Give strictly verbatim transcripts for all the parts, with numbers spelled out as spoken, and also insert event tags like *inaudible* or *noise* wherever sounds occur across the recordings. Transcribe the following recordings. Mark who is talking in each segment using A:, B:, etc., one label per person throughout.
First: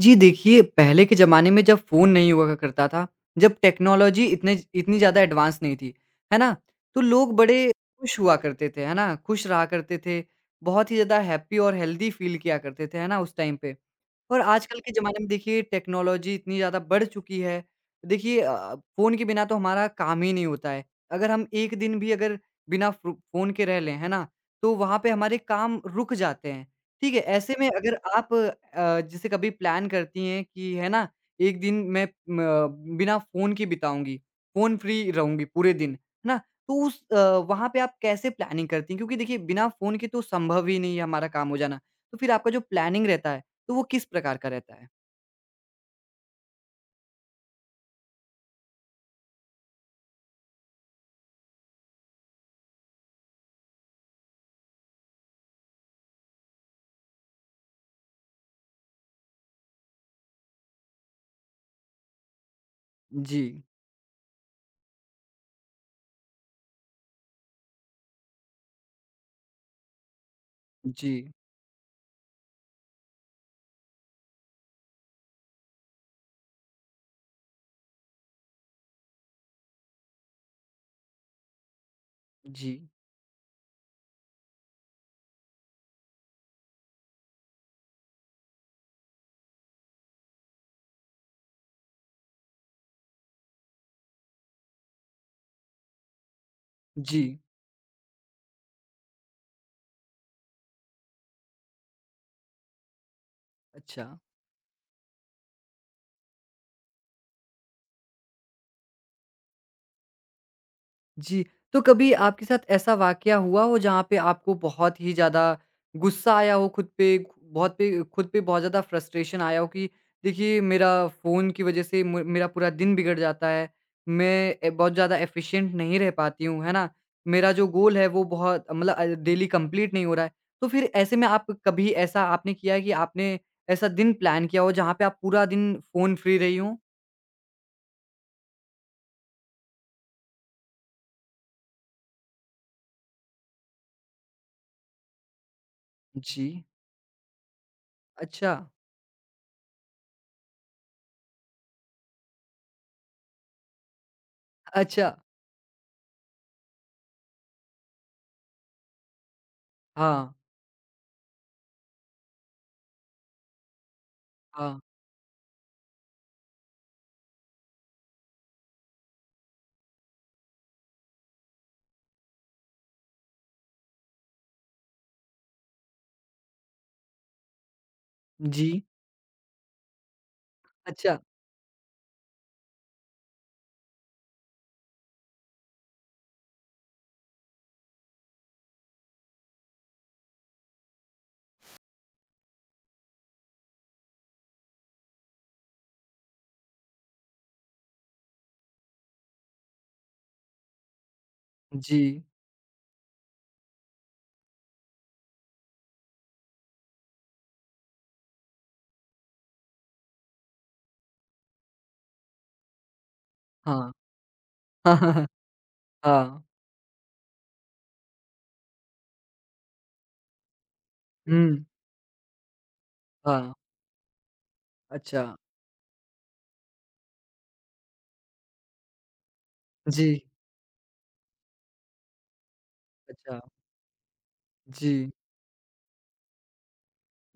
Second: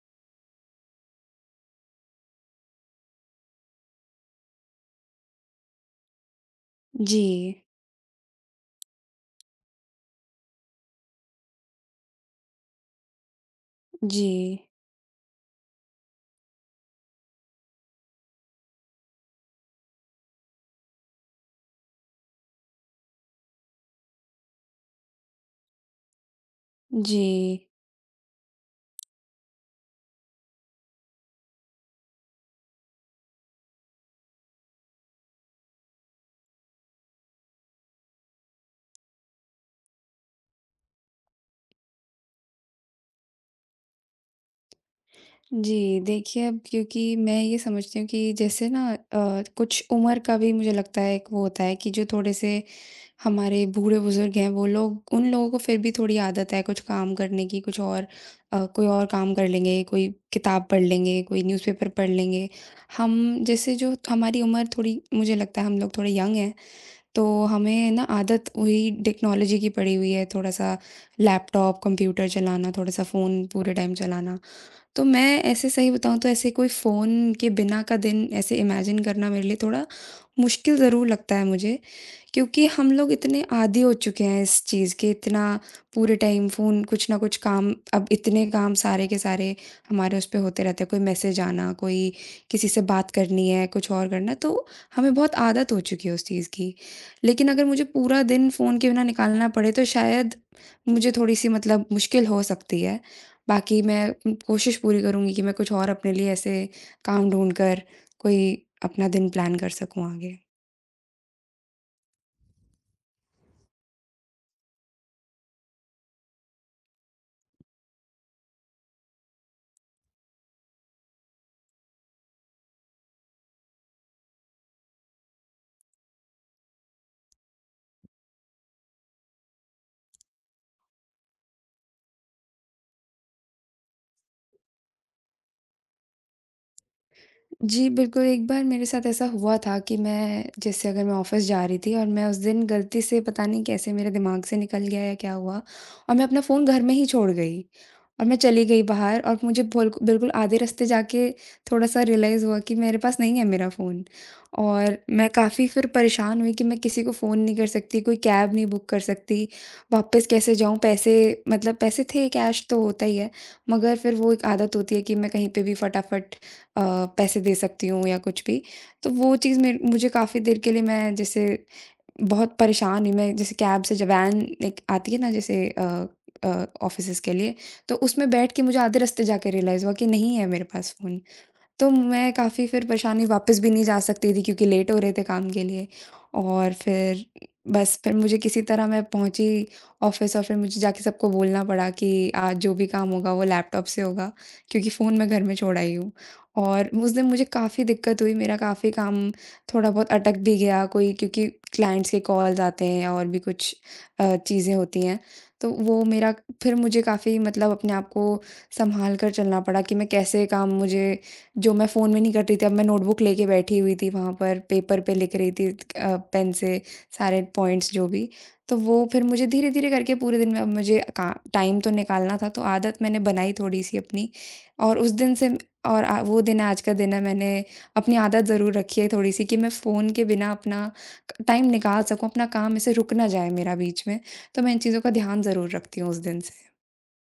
A: जी देखिए, पहले के ज़माने में जब फ़ोन नहीं हुआ करता था, जब टेक्नोलॉजी इतने इतनी ज़्यादा एडवांस नहीं थी, है ना? तो
B: जी,
A: लोग बड़े खुश हुआ करते थे, है ना? खुश रहा करते थे, बहुत ही ज़्यादा हैप्पी और हेल्दी फ़ील किया करते थे, है ना? उस टाइम पे। और
B: जी,
A: आजकल के ज़माने में देखिए टेक्नोलॉजी इतनी ज़्यादा बढ़ चुकी है। देखिए अ, फ़ोन के बिना तो हमारा काम ही नहीं होता है। अगर हम एक दिन भी अगर बिना फ़ो फ़ोन के रह लें, है ना? तो वहाँ पे हमारे काम रुक जाते हैं, ठीक है? ऐसे
B: जी,
A: में अगर आप अ, जैसे कभी प्लान करती हैं कि है ना, एक दिन मैं म बिना फ़ोन के बिताऊँगी, फ़ोन फ्री रहूँगी पूरे दिन, है ना? तो उस अ, वहाँ पे आप कैसे प्लानिंग करती हैं? क्योंकि देखिए बिना फ़ोन के तो संभव ही नहीं है हमारा काम हो जाना। तो फिर आपका जो प्लानिंग रहता है, तो वो किस प्रकार का रहता है?
B: जी। देखिए, अब क्योंकि मैं ये समझती हूँ कि जैसे ना अ, कुछ उम्र का भी मुझे लगता है एक वो होता है कि जो थोड़े से हमारे बूढ़े-बुज़ुर्ग हैं वो लोग, उन लोगों को फिर भी थोड़ी आदत है कुछ काम करने की, कुछ और अ, कोई और काम कर लेंगे, कोई किताब पढ़ लेंगे, कोई न्यूज़पेपर पढ़ लेंगे।
A: जी,
B: हम जैसे जो हमारी उम्र, थोड़ी मुझे लगता है हम लोग थोड़े यंग हैं। तो हमें ना आदत वही टेक्नोलॉजी की पड़ी हुई है, थोड़ा-सा
A: जी,
B: लैपटॉप, कंप्यूटर चलाना, थोड़ा-सा फ़ोन पूरे टाइम चलाना। तो मैं ऐसे सही बताऊँ तो ऐसे कोई फ़ोन के बिना का दिन ऐसे इमेजिन करना मेरे लिए थोड़ा मुश्किल ज़रूर लगता है मुझे, क्योंकि
A: जी,
B: हम लोग इतने आदी हो चुके हैं इस चीज़ के, इतना पूरे टाइम फ़ोन कुछ ना कुछ काम, अब इतने काम सारे के सारे हमारे उस पे होते रहते हैं, कोई मैसेज आना, कोई किसी से बात करनी है, कुछ और करना है, तो हमें बहुत आदत हो चुकी है उस चीज़ की।
A: जी।
B: लेकिन अगर मुझे पूरा दिन फ़ोन के बिना निकालना पड़े तो शायद मुझे थोड़ी-सी मतलब मुश्किल हो सकती है। बाकी
A: अच्छा।
B: मैं उम, कोशिश पूरी करूँगी कि मैं कुछ और अपने लिए ऐसे काम ढूँढ कर कोई अपना दिन प्लान कर सकूँ आगे।
A: जी, तो कभी आपके साथ ऐसा वाकया हुआ हो जहाँ पे आपको बहुत ही ज़्यादा गुस्सा आया हो खुद पे, बहुत पे खुद पे बहुत ज़्यादा फ्रस्ट्रेशन आया हो कि देखिए मेरा फ़ोन की वज़ह से म मेरा पूरा दिन बिगड़ जाता है, मैं ए, बहुत ज़्यादा एफ़िशिएंट नहीं रह पाती हूँ, है ना? मेरा जो गोल है वो बहुत मतलब अ, डेली कंप्लीट नहीं हो रहा है। तो फिर ऐसे में आप कभी ऐसा आपने किया है कि आपने ऐसा दिन प्लान किया हो जहाँ पे आप पूरा दिन फ़ोन फ्री रही हो?
B: जी, बिल्कुल। एक बार मेरे साथ ऐसा हुआ था कि मैं जैसे, अगर मैं ऑफ़िस जा रही थी और मैं उस दिन गलती से पता नहीं कैसे मेरे दिमाग से निकल गया या क्या हुआ, और मैं अपना
A: जी।
B: फ़ोन घर में ही छोड़ गई और मैं
A: अच्छा,
B: चली गई बाहर, और मुझे बोल्क बिल्कुल आधे रास्ते जाके थोड़ा-सा रियलाइज़ हुआ कि मेरे पास नहीं है मेरा फ़ोन। और
A: अच्छा।
B: मैं काफ़ी फिर परेशान हुई कि मैं किसी को फ़ोन नहीं कर सकती, कोई कैब नहीं बुक कर सकती, वापस
A: हाँ,
B: कैसे जाऊँ? पैसे, मतलब पैसे थे, कैश तो होता ही है, मगर फिर वो एक आदत
A: हाँ।
B: होती है कि मैं कहीं पे भी फटाफट अ, पैसे दे सकती हूँ या कुछ भी। तो वो चीज़ मेर मुझे काफ़ी देर के लिए, मैं जैसे बहुत परेशान हुई, मैं जैसे कैब से, जब वैन एक आती है ना, जैसे अ अ, ऑफ़िसेज़ के लिए, तो उसमें बैठ के
A: जी।
B: मुझे आधे रास्ते जाके रियलाइज़ हुआ कि नहीं है मेरे पास
A: अच्छा,
B: फ़ोन। तो मैं काफ़ी फिर परेशानी, वापस भी नहीं जा सकती थी क्योंकि लेट हो रहे थे काम के लिए, और फिर बस फिर मुझे किसी तरह मैं पहुँची ऑफ़िस, और फिर मुझे जाके सबको बोलना पड़ा कि आज जो भी काम होगा वो लैपटॉप से होगा, क्योंकि फ़ोन मैं घर में छोड़ आई हूँ। और उस दिन मुझे काफ़ी दिक्कत हुई, मेरा काफ़ी काम थोड़ा बहुत अटक भी गया कोई, क्योंकि क्लाइंट्स के
A: जी,
B: कॉल्स आते हैं और भी कुछ अ, चीज़ें होती हैं, तो वो मेरा फिर मुझे काफ़ी मतलब अपने आप को संभाल कर चलना पड़ा कि मैं कैसे काम, मुझे जो मैं फ़ोन में नहीं कर रही थी, अब मैं नोटबुक लेके बैठी
A: हाँ।
B: हुई थी वहाँ पर,
A: *laughs* हाँ,
B: पेपर
A: हाँ,
B: पे
A: हाँ।
B: लिख रही थी अ,
A: हाँ,
B: पेन से सारे पॉइंट्स जो भी। तो वो फिर मुझे धीरे-धीरे करके पूरे दिन में अब मुझे का
A: हुँ,
B: टाइम तो निकालना था, तो आदत मैंने
A: हाँ,
B: बनाई थोड़ी-सी अपनी, और उस
A: अच्छा,
B: दिन से, और अ, वो दिन आज का दिन है, मैंने अपनी आदत ज़रूर रखी है थोड़ी-सी कि मैं फ़ोन
A: जी,
B: के बिना अपना टाइम निकाल सकूँ, अपना काम ऐसे रुक ना
A: अच्छा,
B: जाए मेरा बीच में। तो मैं इन चीज़ों
A: जी।
B: का ध्यान ज़रूर रखती हूँ उस दिन से।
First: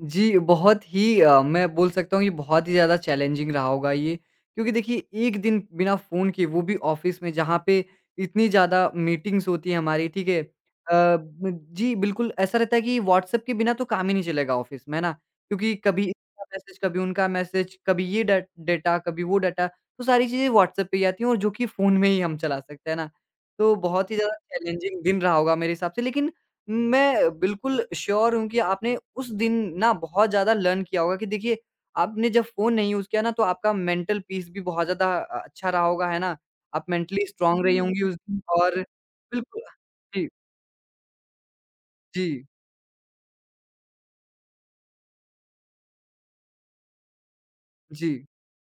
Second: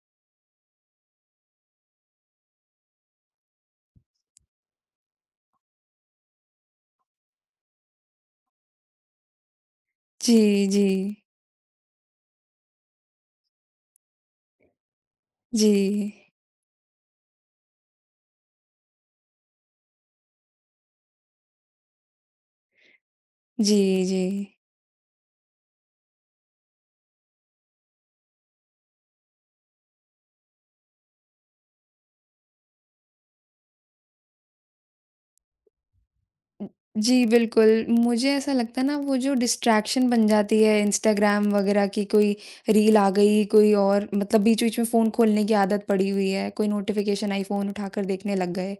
A: जी, बहुत ही अ, मैं बोल सकता हूँ कि बहुत ही ज़्यादा चैलेंजिंग रहा होगा ये। क्योंकि देखिए, एक दिन बिना फ़ोन के वो भी ऑफ़िस में जहाँ पे इतनी ज़्यादा मीटिंग्स होती हैं हमारी, ठीक
B: जी,
A: है? अ,
B: जी।
A: ब जी, बिल्कुल ऐसा रहता है कि व्हाट्सऐप के बिना तो काम ही नहीं चलेगा ऑफ़िस में, है ना?
B: जी।
A: क्योंकि कभी इसका मैसेज, कभी उनका मैसेज, कभी ये डा डाटा, कभी वो डाटा, तो सारी चीज़ें व्हाट्सऐप पे ही आती हैं और जो कि फ़ोन में ही हम चला सकते हैं ना? तो
B: जी,
A: बहुत ही
B: जी।
A: ज़्यादा चैलेंजिंग दिन रहा होगा मेरे हिसाब से। लेकिन मैं बिल्कुल श्योर हूँ कि आपने उस दिन ना बहुत ज़्यादा लर्न किया होगा कि देखिए, आपने जब फ़ोन नहीं यूज़ किया ना तो आपका मेंटल पीस भी बहुत ज़्यादा अ, अच्छा रहा होगा, है ना? आप
B: जी,
A: मेंटली स्ट्रॉन्ग रही
B: बिल्कुल।
A: हुँ। होंगी उस
B: मुझे
A: दिन
B: ऐसा
A: और
B: लगता है ना, वो जो
A: बिल्कुल
B: डिस्ट्रैक्शन बन
A: जी,
B: जाती है इंस्टाग्राम वगैरह की, कोई
A: जी,
B: रील आ गई, कोई और, मतलब बीच-बीच में फ़ोन खोलने की आदत पड़ी हुई है, कोई नोटिफ़िकेशन आई फ़ोन उठाकर
A: जी।
B: देखने लग गए।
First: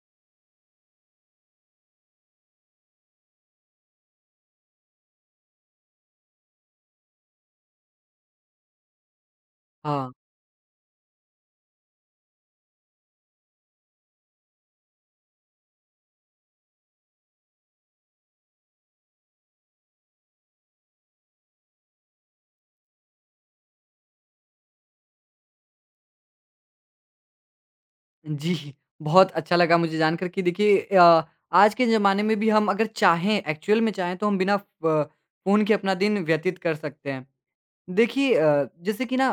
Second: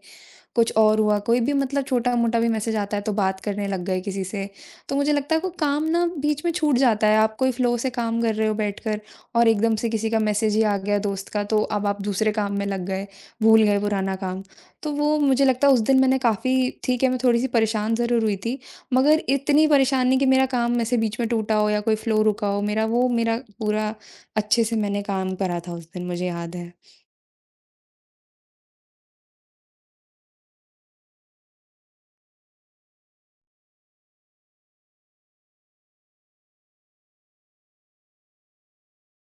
B: कुछ और हुआ, कोई भी मतलब छोटा-मोटा भी मैसेज आता है तो बात करने लग गए किसी से। तो मुझे लगता है वो काम ना बीच में छूट जाता है, आप कोई फ्लो से काम कर रहे हो बैठकर, और एकदम से
A: हाँ,
B: किसी का मैसेज ही आ गया दोस्त का, तो अब आप दूसरे काम में लग गए, भूल गए पुराना काम। तो वो मुझे लगता है उस दिन मैंने काफ़ी, ठीक है, मैं थोड़ी-सी परेशान ज़रूर हुई थी, मगर इतनी परेशान नहीं कि मेरा काम ऐसे बीच में टूटा हो या कोई फ्लो रुका हो, मेरा वो, मेरा पूरा अच्छे से मैंने काम करा था उस दिन, मुझे याद है।
A: जी, बहुत अच्छा लगा मुझे जानकर कि देखिए अ, आज के ज़माने में भी हम अगर चाहें, एक्चुअल में चाहें तो हम बिना फ फ़ोन के अपना दिन व्यतीत कर सकते हैं। देखिए अ, जैसे कि ना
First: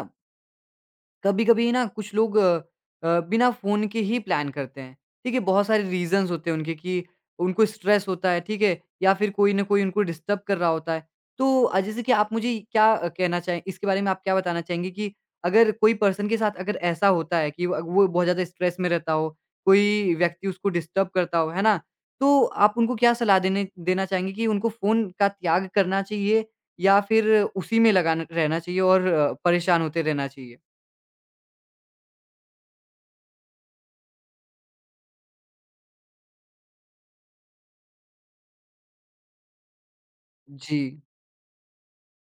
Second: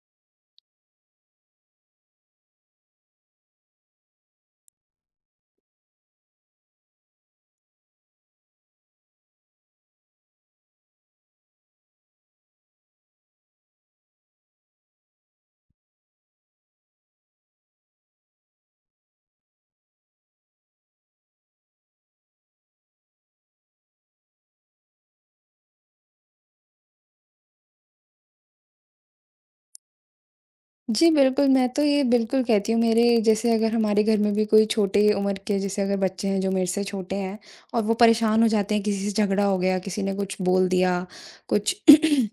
A: कभी-कभी ना कुछ लोग अ, अ, बिना फ़ोन के ही प्लान करते हैं, ठीक है? बहुत सारे रीज़न्स होते हैं उनके कि उनको स्ट्रेस होता है, ठीक है? या फिर कोई न कोई उनको डिस्टर्ब कर रहा होता है। तो अ, जैसे कि आप मुझे क्या अ, कहना चाहें इसके बारे में आप क्या बताना चाहेंगे कि अगर कोई पर्सन के साथ अगर ऐसा होता है कि व वो बहुत ज़्यादा स्ट्रेस में रहता हो, कोई व्यक्ति उसको डिस्टर्ब करता हो, है ना? तो आप उनको क्या सलाह देने देना चाहेंगे कि उनको फ़ोन का त्याग करना चाहिए या फिर उसी में लगाना रहना चाहिए और अ, परेशान होते रहना चाहिए?
B: जी, बिल्कुल। मैं तो ये बिल्कुल कहती हूँ, मेरे जैसे अगर हमारे घर में भी कोई छोटे उम्र के, जैसे अगर बच्चे हैं जो मेरे से छोटे हैं और वो परेशान हो जाते हैं, किसी से झगड़ा हो गया, किसी ने कुछ बोल
A: जी,
B: दिया, कुछ *clears throat*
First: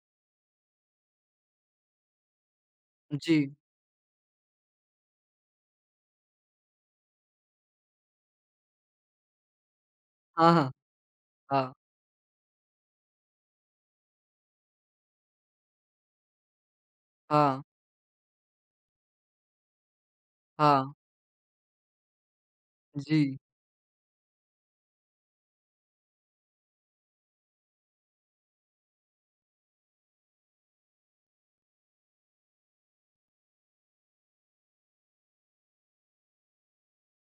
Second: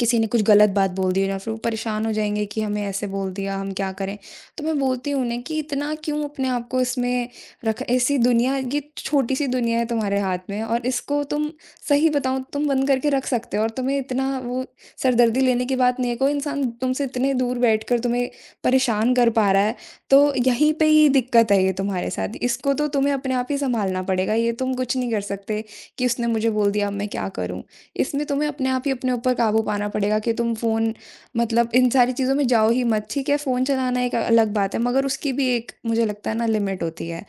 B: किसी ने कुछ गलत बात बोल दी, या फिर वो परेशान हो जाएँगे कि हमें ऐसे बोल
A: जी।
B: दिया, हम क्या करें? तो मैं बोलती हूँ उन्हें कि इतना क्यों अपने आप को इसमें रख, ऐसी दुनिया, ये छोटी-सी दुनिया है तुम्हारे हाथ
A: हाँ,
B: में,
A: हाँ।
B: और इसको तुम
A: हाँ,
B: सही बताऊँ तुम बंद करके रख सकते हो, और तुम्हें इतना वो सरदर्दी लेने की बात नहीं है। कोई इंसान तुमसे इतने दूर
A: हाँ,
B: बैठकर तुम्हें परेशान कर पा रहा है, तो यहीं पे
A: हाँ।
B: ही दिक्कत है, ये तुम्हारे साथ। इसको तो तुम्हें अपने
A: जी,
B: आप ही सँभालना पड़ेगा, ये तुम कुछ नहीं कर सकते कि उसने मुझे बोल दिया, अब मैं क्या करूँ? इसमें तुम्हें अपने आप ही अपने ऊपर काबू पाना पड़ेगा कि तुम फ़ोन, मतलब इन सारी चीज़ों में जाओ ही मत। ठीक है, फ़ोन चलाना एक अलग बात है, मगर उसकी भी एक, मुझे लगता है ना, लिमिट होती है।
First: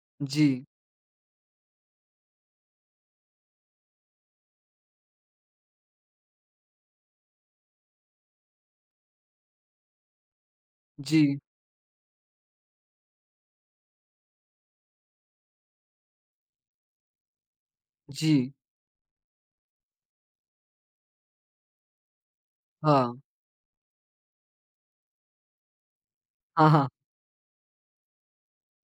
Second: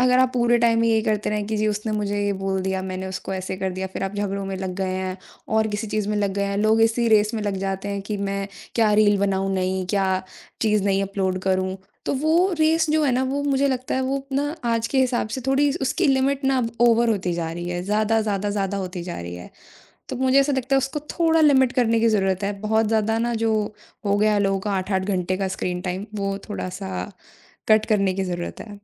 B: अगर आप पूरे
A: जी,
B: टाइम यही करते रहें कि जी उसने मुझे ये बोल दिया, मैंने उसको ऐसे कर दिया, फिर आप झगड़ों में लग गए हैं और किसी चीज़ में लग गए हैं। लोग इसी रेस में लग जाते हैं कि मैं क्या रील बनाऊँ नई, क्या चीज़ नई
A: जी,
B: अपलोड करूँ। तो वो रेस जो है ना, वो मुझे लगता है वो ना आज के हिसाब से थोड़ी उसकी लिमिट ना अब ओवर होती जा रही है। ज़्यादा, ज़्यादा,
A: जी।
B: ज़्यादा होती जा रही है। तो मुझे ऐसा लगता है उसको थोड़ा लिमिट करने की ज़रूरत है। बहुत
A: हाँ।
B: ज़्यादा ना जो हो गया है लोगों का आठ-आठ घंटे का स्क्रीन टाइम, वो
A: हाँ, हाँ।
B: थोड़ा-सा कट करने की ज़रूरत है।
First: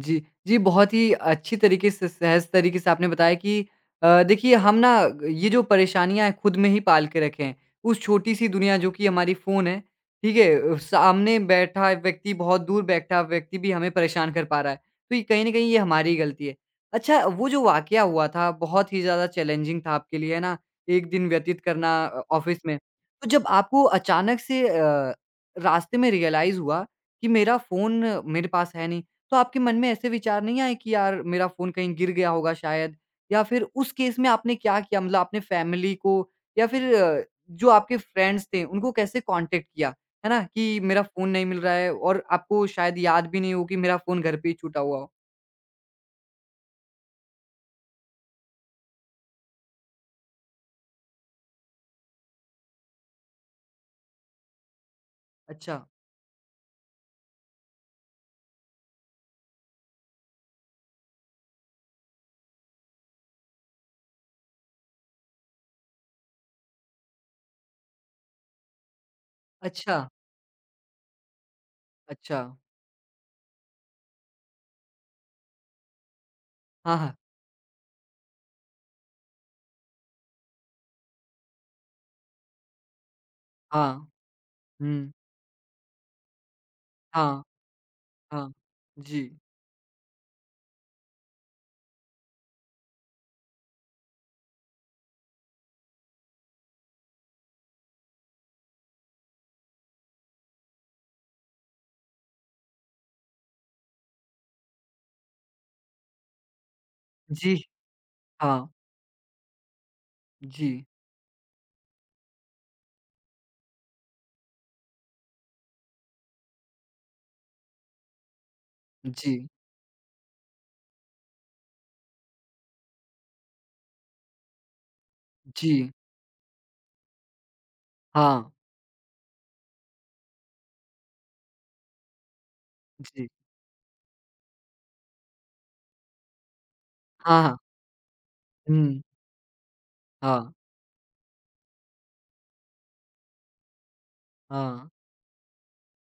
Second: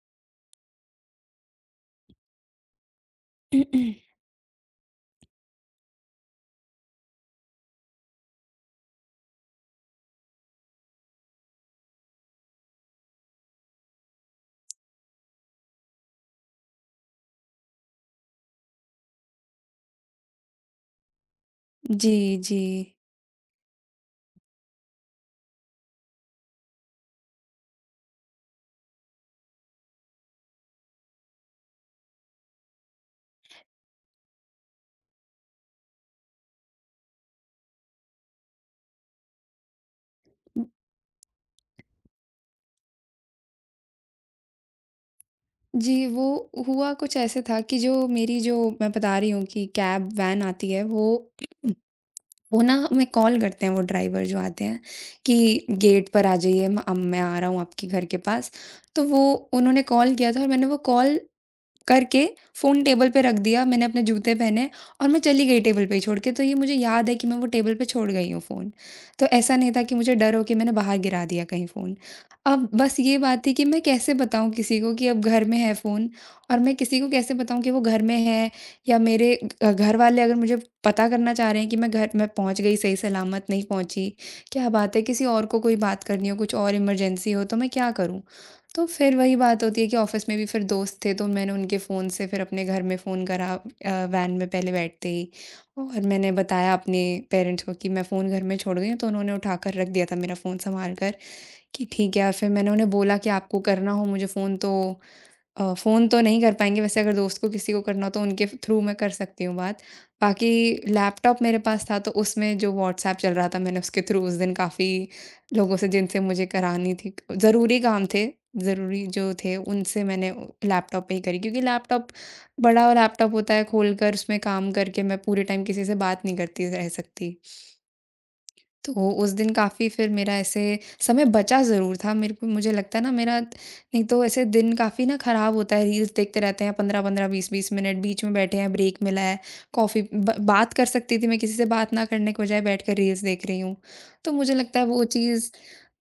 A: जी, जी, बहुत ही अच्छी तरीके से सहज तरीके से आपने बताया कि
B: *clears throat*
A: अ, देखिए हम ना ये जो परेशानियाँ हैं खुद में ही पाल के रखे हैं। उस छोटी-सी दुनिया जो कि हमारी फ़ोन है, ठीक है? अ, सामने बैठा व्यक्ति बहुत दूर बैठा व्यक्ति भी हमें परेशान कर पा रहा है। तो ये कहीं न कहीं ये हमारी ही गलती है। अच्छा वो जो वाक़या हुआ था बहुत ही ज़्यादा चैलेंजिंग था आपके लिए, है ना? एक दिन व्यतीत करना
B: जी,
A: अ, ऑफ़िस
B: जी।
A: में। तो जब आपको अचानक से अ, रास्ते में रियलाइज़ हुआ कि मेरा फ़ोन मेरे पास है नहीं तो आपके मन में ऐसे विचार नहीं आए कि यार मेरा फ़ोन कहीं गिर गया होगा शायद? या फिर उस केस में आपने क्या किया? मतलब आपने फैमिली को या फिर अ, जो आपके फ्रेंड्स थे उनको कैसे कॉन्टैक्ट किया? है ना?
B: उ
A: कि मेरा फ़ोन नहीं मिल रहा है और आपको शायद याद भी नहीं हो कि मेरा फ़ोन घर पे ही छूटा हुआ हो।
B: जी, वो हुआ कुछ ऐसे था कि जो मेरी, जो मैं बता रही हूँ कि कैब वैन आती है वो वो ना हमें कॉल करते हैं वो ड्राइवर जो आते हैं कि
A: अच्छा,
B: गेट पर आ जाइए, म अब मैं आ रहा हूँ आपके घर के पास। तो वो उन्होंने कॉल किया था और मैंने वो कॉल करके फ़ोन टेबल पे रख दिया, मैंने अपने जूते पहने और मैं चली गई टेबल पे ही छोड़ के, तो ये मुझे याद है कि मैं वो टेबल पे छोड़ गई हूँ फ़ोन। तो ऐसा नहीं था कि
A: अच्छा,
B: मुझे डर हो कि मैंने बाहर गिरा दिया कहीं फ़ोन।
A: अच्छा।
B: अब बस ये बात थी कि मैं कैसे बताऊँ किसी को कि अब घर में है फ़ोन, और मैं
A: हाँ,
B: किसी को
A: हाँ,
B: कैसे बताऊँ कि वो घर में है, या मेरे अ, घरवाले अगर मुझे पता करना चाह रहे हैं कि मैं घर मैं पहुँच गई, सही सलामत नहीं
A: हाँ।
B: पहुँची। क्या बात है,
A: हुँ,
B: किसी और को कोई बात करनी हो, कुछ और इमरजेंसी
A: हाँ,
B: हो, तो मैं क्या करूँ?
A: हाँ।
B: तो फिर
A: जी,
B: वही बात होती है कि ऑफ़िस में भी फिर दोस्त थे, तो मैंने उनके फ़ोन से फिर अपने घर में फ़ोन करा अ, वैन में पहले बैठते ही, और मैंने बताया अपने पेरेंट्स को कि मैं फ़ोन घर में छोड़ गई हूँ, तो उन्होंने उठाकर रख दिया था मेरा फ़ोन सँभाल कर कि ठीक है। और फिर मैंने उन्हें बोला कि आपको करना हो मुझे फ़ोन तो अ, फ़ोन तो नहीं कर पाएँगे, वैसे अगर दोस्त को
A: जी,
B: किसी को करना हो तो उनके फ
A: हाँ,
B: थ्रू मैं कर सकती हूँ बात। बाकी
A: जी,
B: लैपटॉप मेरे पास था, तो उसमें जो व्हाट्सऐप चल रहा था मैंने उसके थ्रू उस दिन काफ़ी लोगों से जिनसे मुझे करानी थी ज़रूरी काम थे, ज़रूरी जो
A: जी,
B: थे उनसे मैंने अ, लैपटॉप पे ही करी, क्योंकि लैपटॉप, बड़ा लैपटॉप होता है, खोल कर उसमें काम करके मैं पूरे टाइम किसी
A: जी,
B: से बात नहीं करती रह सकती।
A: हाँ,
B: तो उस दिन काफ़ी फिर मेरा ऐसे समय बचा ज़रूर था, मेरे को मुझे लगता है ना,
A: जी,
B: मेरा नहीं तो ऐसे दिन काफ़ी ना ख़राब होता है, रील्स देखते रहते हैं पंद्रह-पंद्रह
A: हाँ, हाँ।
B: बीस-बीस मिनट, बीच में बैठे हैं ब्रेक
A: हुँ,
B: मिला है कॉफ़ी, ब
A: हाँ,
B: बात कर सकती थी मैं किसी से, बात ना करने के बजाय बैठकर रील्स देख रही हूँ। तो मुझे लगता है
A: हाँ,
B: वो चीज़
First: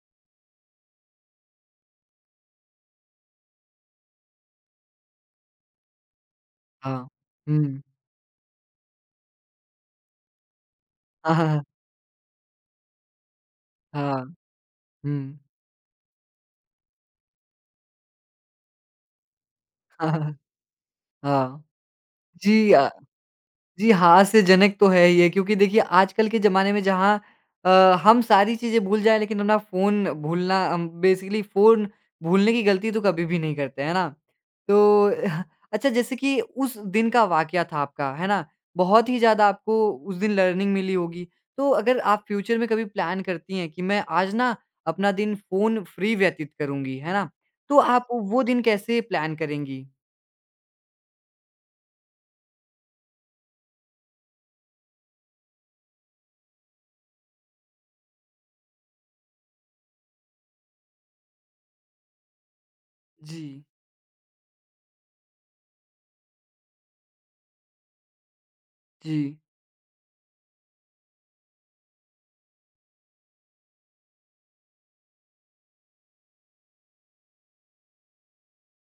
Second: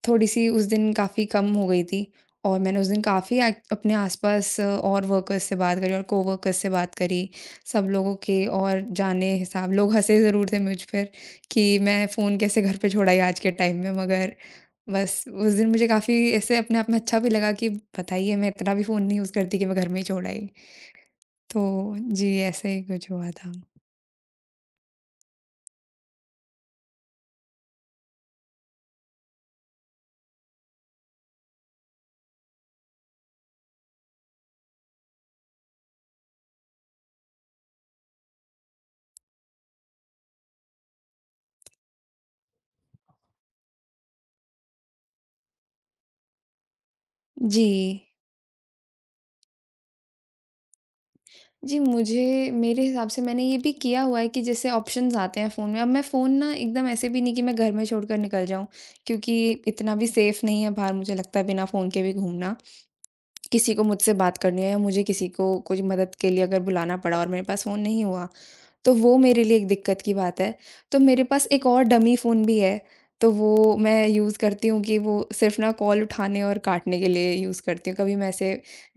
B: थोड़ी-सी उस दिन काफ़ी कम हो गई थी, और मैंने उस दिन काफ़ी एक अपने आस-पास अ, और वर्कर्स से बात करी और कोवर्कर्स से बात
A: हाँ।
B: करी,
A: हुँ।
B: सब लोगों के, और जाने हिसाब लोग हँसे ज़रूर थे मुझ पर
A: हाँ, हाँ,
B: कि मैं फ़ोन कैसे घर पे छोड़ आई आज के टाइम में,
A: हाँ, हाँ।
B: मगर बस
A: हुँ।
B: उस दिन मुझे काफ़ी ऐसे अपने आप में अच्छा भी लगा कि बताइए मैं इतना भी फ़ोन नहीं यूज़ करती कि मैं घर में ही
A: हाँ,
B: छोड़
A: हाँ,
B: आई। तो
A: हाँ।
B: जी, ऐसे
A: जी
B: ही
A: अ,
B: कुछ हुआ था।
A: जी, हास्यजनक तो है ये क्योंकि देखिए आजकल के ज़माने में जहाँ अ, हम सारी चीज़ें भूल जाएँ लेकिन अपना फ़ोन भूलना हम बेसिकली फ़ोन भूलने की गलती तो कभी भी नहीं करते, है ना? तो *laughs* अच्छा जैसे कि उस दिन का वाक़या था आपका, है ना? बहुत ही ज़्यादा आपको उस दिन लर्निंग मिली होगी। तो अगर आप फ्यूचर में कभी प्लान करती हैं कि मैं आज ना अपना दिन फ़ोन फ्री व्यतीत करूँगी, है ना?
B: जी।
A: तो आप वो दिन कैसे प्लान करेंगी?
B: जी, मुझे मेरे हिसाब से मैंने ये भी किया हुआ है कि जैसे ऑप्शंस आते हैं फ़ोन में, अब मैं फ़ोन ना एकदम ऐसे भी नहीं कि मैं घर में छोड़कर निकल जाऊँ क्योंकि इतना भी सेफ़ नहीं है बाहर, मुझे लगता है बिना फ़ोन के भी घूमना।
A: जी,
B: किसी को मुझसे बात करनी है या मुझे किसी को कोई मदद के लिए अगर बुलाना पड़ा और मेरे पास फ़ोन नहीं हुआ, तो वो
A: जी।
B: मेरे लिए एक दिक्कत की बात है। तो मेरे पास एक और डमी फ़ोन भी है, तो वो मैं यूज़ करती हूँ कि वो सिर्फ़ ना कॉल उठाने और काटने के लिए यूज़ करती हूँ। कभी मैं ऐसे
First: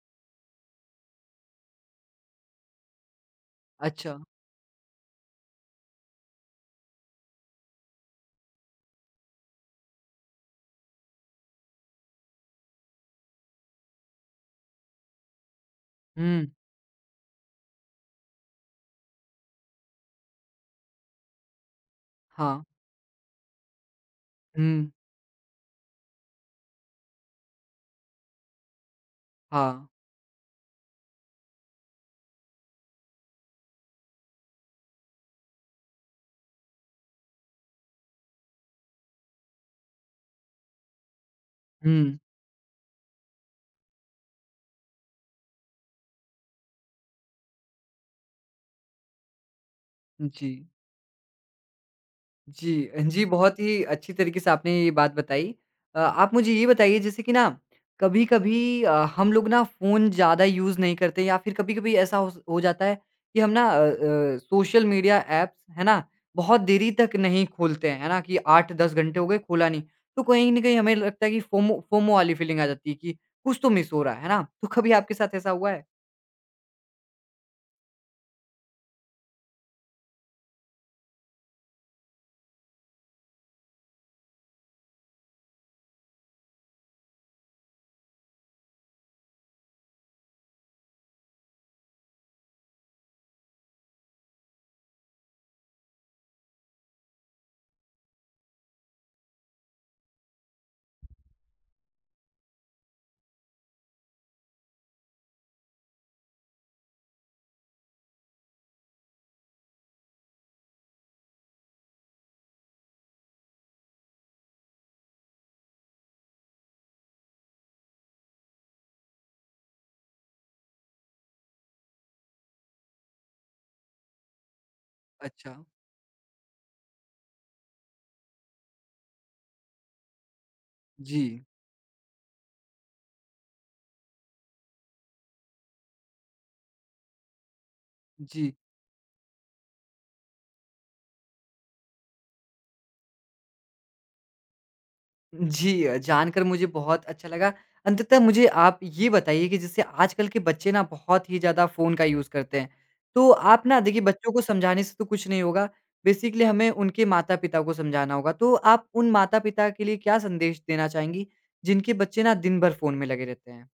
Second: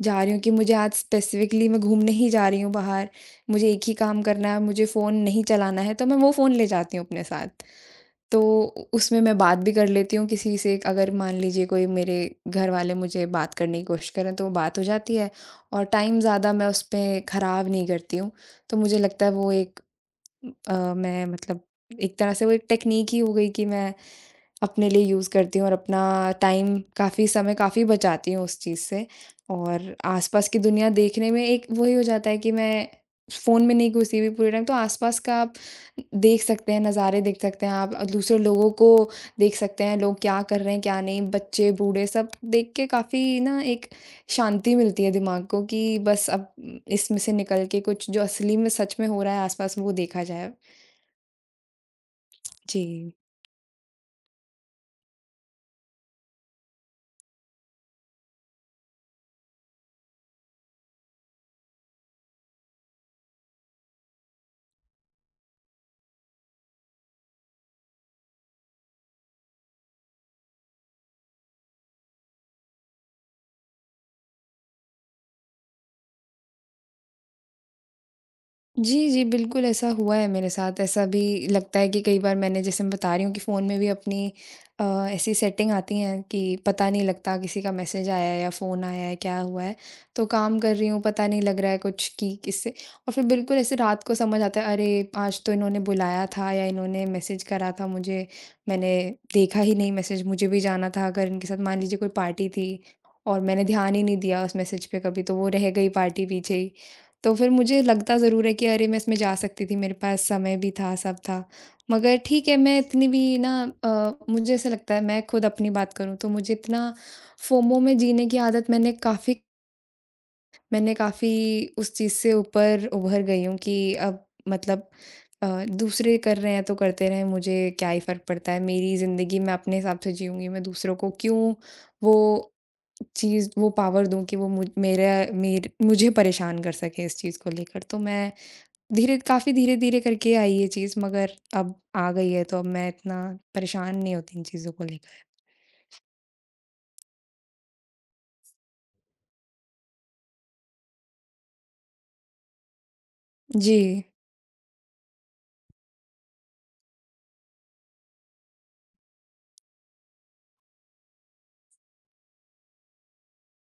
B: जा रही हूँ कि मुझे आज स्पेसिफ़िकली मैं घूमने ही जा रही हूँ बाहर, मुझे एक ही
A: अच्छा।
B: काम करना है, मुझे फ़ोन नहीं चलाना है, तो मैं वो फ़ोन ले जाती हूँ अपने साथ। तो उ उसमें मैं बात भी कर लेती हूँ किसी से, अगर मान लीजिए कोई मेरे घरवाले मुझे बात करने की कोशिश करें, तो वो बात हो जाती है और टाइम
A: हुँ,
B: ज़्यादा मैं उसपे ख़राब नहीं करती हूँ। तो मुझे लगता है वो एक अ, मैं मतलब एक तरह से वो
A: हाँ।
B: एक टेक्नीक ही हो गई कि मैं अपने
A: हुँ।
B: लिए यूज़ करती हूँ और अपना टाइम काफ़ी समय काफ़ी बचाती हूँ उस चीज़ से।
A: हाँ।
B: और आसपास की दुनिया देखने में एक वही हो जाता है कि मैं फ़ोन में नहीं घुसी हुई पूरे टाइम, तो आसपास का आप देख सकते हैं, नज़ारे देख सकते हैं, आप दूसरे लोगों को देख सकते हैं, लोग क्या कर रहे हैं क्या नहीं, बच्चे बूढ़े
A: हुँ।
B: सब देख के काफ़ी ना एक शांति मिलती है दिमाग को कि बस अब इसमें से निकल के कुछ जो असली में सच में हो रहा है आसपास वो देखा
A: जी।
B: जाए।
A: जी। अ,
B: जी।
A: जी, बहुत ही अच्छी तरीके से आपने ये बात बताई। अ, आप मुझे ये बताइए जैसे कि ना कभी-कभी अ, हम लोग ना फ़ोन ज़्यादा यूज़ नहीं करते या फिर कभी-कभी ऐसा हो स हो जाता है कि हम ना अ अ, सोशल मीडिया ऐप्स, है ना, बहुत देरी तक नहीं खोलते हैं, है ना, कि आठ दस घंटे हो गए खोला नहीं। तो कहीं न कहीं हमें लगता है कि फ़ोमो फ़ोमो वाली फ़ीलिंग आ जाती है कि कुछ तो मिस हो रहा है, है ना? तो कभी आपके साथ ऐसा हुआ है?
B: जी, जी, बिल्कुल ऐसा हुआ है मेरे साथ। ऐसा भी लगता है कि कई बार, मैंने जैसे मैं बता रही हूँ कि फ़ोन में भी अपनी अ, ऐसी सेटिंग आती हैं कि पता नहीं लगता किसी का मैसेज आया है या फ़ोन आया है, क्या हुआ है। तो काम कर रही हूँ, पता नहीं लग रहा है कुछ कि किससे, और फिर बिल्कुल ऐसे रात को समझ आता है, अरे! आज तो इन्होंने बुलाया था या इन्होंने मैसेज करा था मुझे, मैंने देखा ही नहीं मैसेज। मुझे भी जाना था अगर इनके साथ, मान लीजिए कोई पार्टी थी और मैंने ध्यान ही नहीं दिया उस मैसेज पे कभी, तो वो रह गई पार्टी पीछे ही। तो फिर मुझे लगता ज़रूर है कि अरे, मैं इसमें जा सकती थी, मेरे पास समय भी था, सब था। मगर ठीक है, मैं इतनी भी ना अ, मुझे ऐसा लगता है, मैं खुद अपनी बात करूँ तो मुझे इतना फ़ोमो में जीने की आदत, मैंने काफ़ी मैंने काफ़ी उस चीज़ से ऊपर उभर गई हूँ कि अब मतलब
A: अच्छा।
B: अ, दूसरे कर रहे हैं तो करते रहें, मुझे क्या ही फ़र्क पड़ता है। मेरी ज़िंदगी मैं अपने हिसाब से जीऊँगी, मैं दूसरों को
A: जी।
B: क्यों वो चीज़, वो पावर दूँ कि वो मुझ मेरा मेर मुझे परेशान कर सकें इस चीज़ को लेकर। तो मैं
A: जी।
B: धीरे काफ़ी धीरे-धीरे करके आई ये चीज़, मगर अब आ गई है, तो अब मैं इतना परेशान नहीं होती इन चीज़ों को लेकर।
A: जी अ, जानकर मुझे बहुत अच्छा लगा। अंततः मुझे आप ये बताइए कि जैसे आजकल के बच्चे ना बहुत ही ज़्यादा फ़ोन का यूज़ करते हैं। तो आप
B: जी।
A: ना देखिए बच्चों को समझाने से तो कुछ नहीं होगा, बेसिकली हमें उनके माता-पिता को समझाना होगा। तो आप उन माता-पिता के लिए क्या संदेश देना चाहेंगी, जिनके बच्चे ना दिन भर फ़ोन में लगे रहते हैं?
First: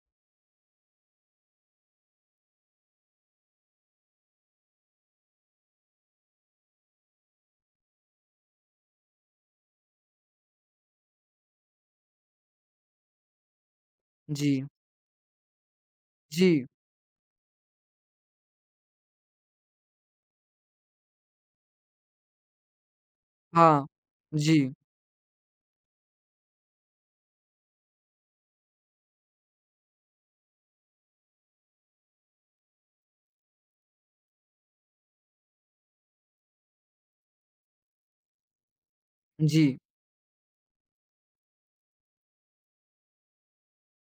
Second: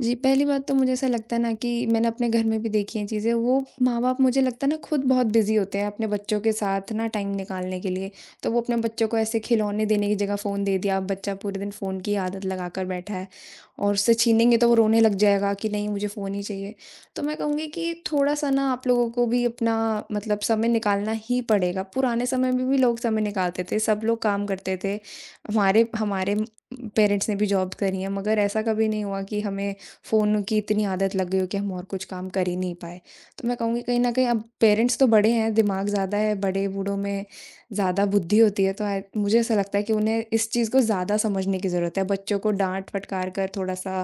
B: जी, पहली बात तो मुझे ऐसा लगता है ना कि मैंने अपने घर में भी देखी हैं चीज़ें, वो माँ-बाप मुझे लगता है ना खुद बहुत बिज़ी होते हैं अपने बच्चों के साथ ना टाइम निकालने के लिए। तो वो अपने बच्चों को ऐसे खिलौने देने की जगह फ़ोन दे दिया, अब बच्चा पूरे दिन फ़ोन की आदत लगाकर बैठा है, और उससे
A: जी।
B: छीनेंगे तो वो रोने लग जाएगा कि नहीं, मुझे फ़ोन ही
A: जी।
B: चाहिए। तो मैं कहूँगी कि थोड़ा-सा ना आप लोगों को भी अपना, मतलब, समय निकालना ही पड़ेगा। पुराने समय में भी लोग समय निकालते थे,
A: हाँ।
B: सब लोग काम
A: जी।
B: करते थे। हमारे हमारे पेरेंट्स ने भी जॉब करी है, मगर ऐसा कभी नहीं हुआ कि हमें फ़ोन की इतनी आदत लग गई हो कि हम और कुछ काम कर ही नहीं पाए। तो मैं कहूँगी कहीं न कहीं, अब पेरेंट्स तो बड़े हैं, दिमाग ज़्यादा है, बड़े-बूढ़ों में ज़्यादा बुद्धि होती है, तो आई मुझे ऐसा
A: जी।
B: लगता है कि उन्हें इस चीज़ को ज़्यादा समझने की ज़रूरत है। बच्चों को डाँट-फटकार कर थोड़ा-सा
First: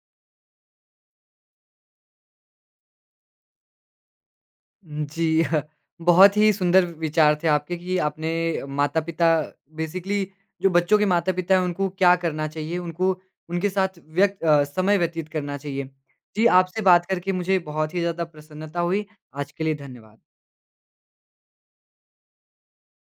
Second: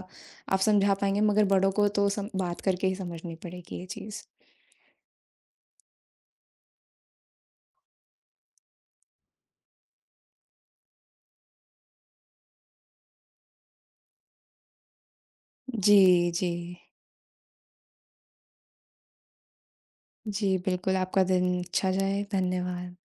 B: आप समझा पाएँगे, मगर बड़ों को तो सम बात करके ही समझनी पड़ेगी ये चीज़।
A: जी, *laughs* बहुत ही सुंदर विचार थे आपके कि आपने माता-पिता बेसिकली जो बच्चों के माता-पिता हैं उनको क्या करना चाहिए, उनको उनके साथ व्यक्त अ, समय व्यतीत करना चाहिए।
B: जी,
A: जी,
B: जी।
A: आपसे बात करके मुझे बहुत ही ज़्यादा प्रसन्नता हुई। आज के लिए धन्यवाद।
B: जी, बिल्कुल, आपका दिन अच्छा जाए। धन्यवाद।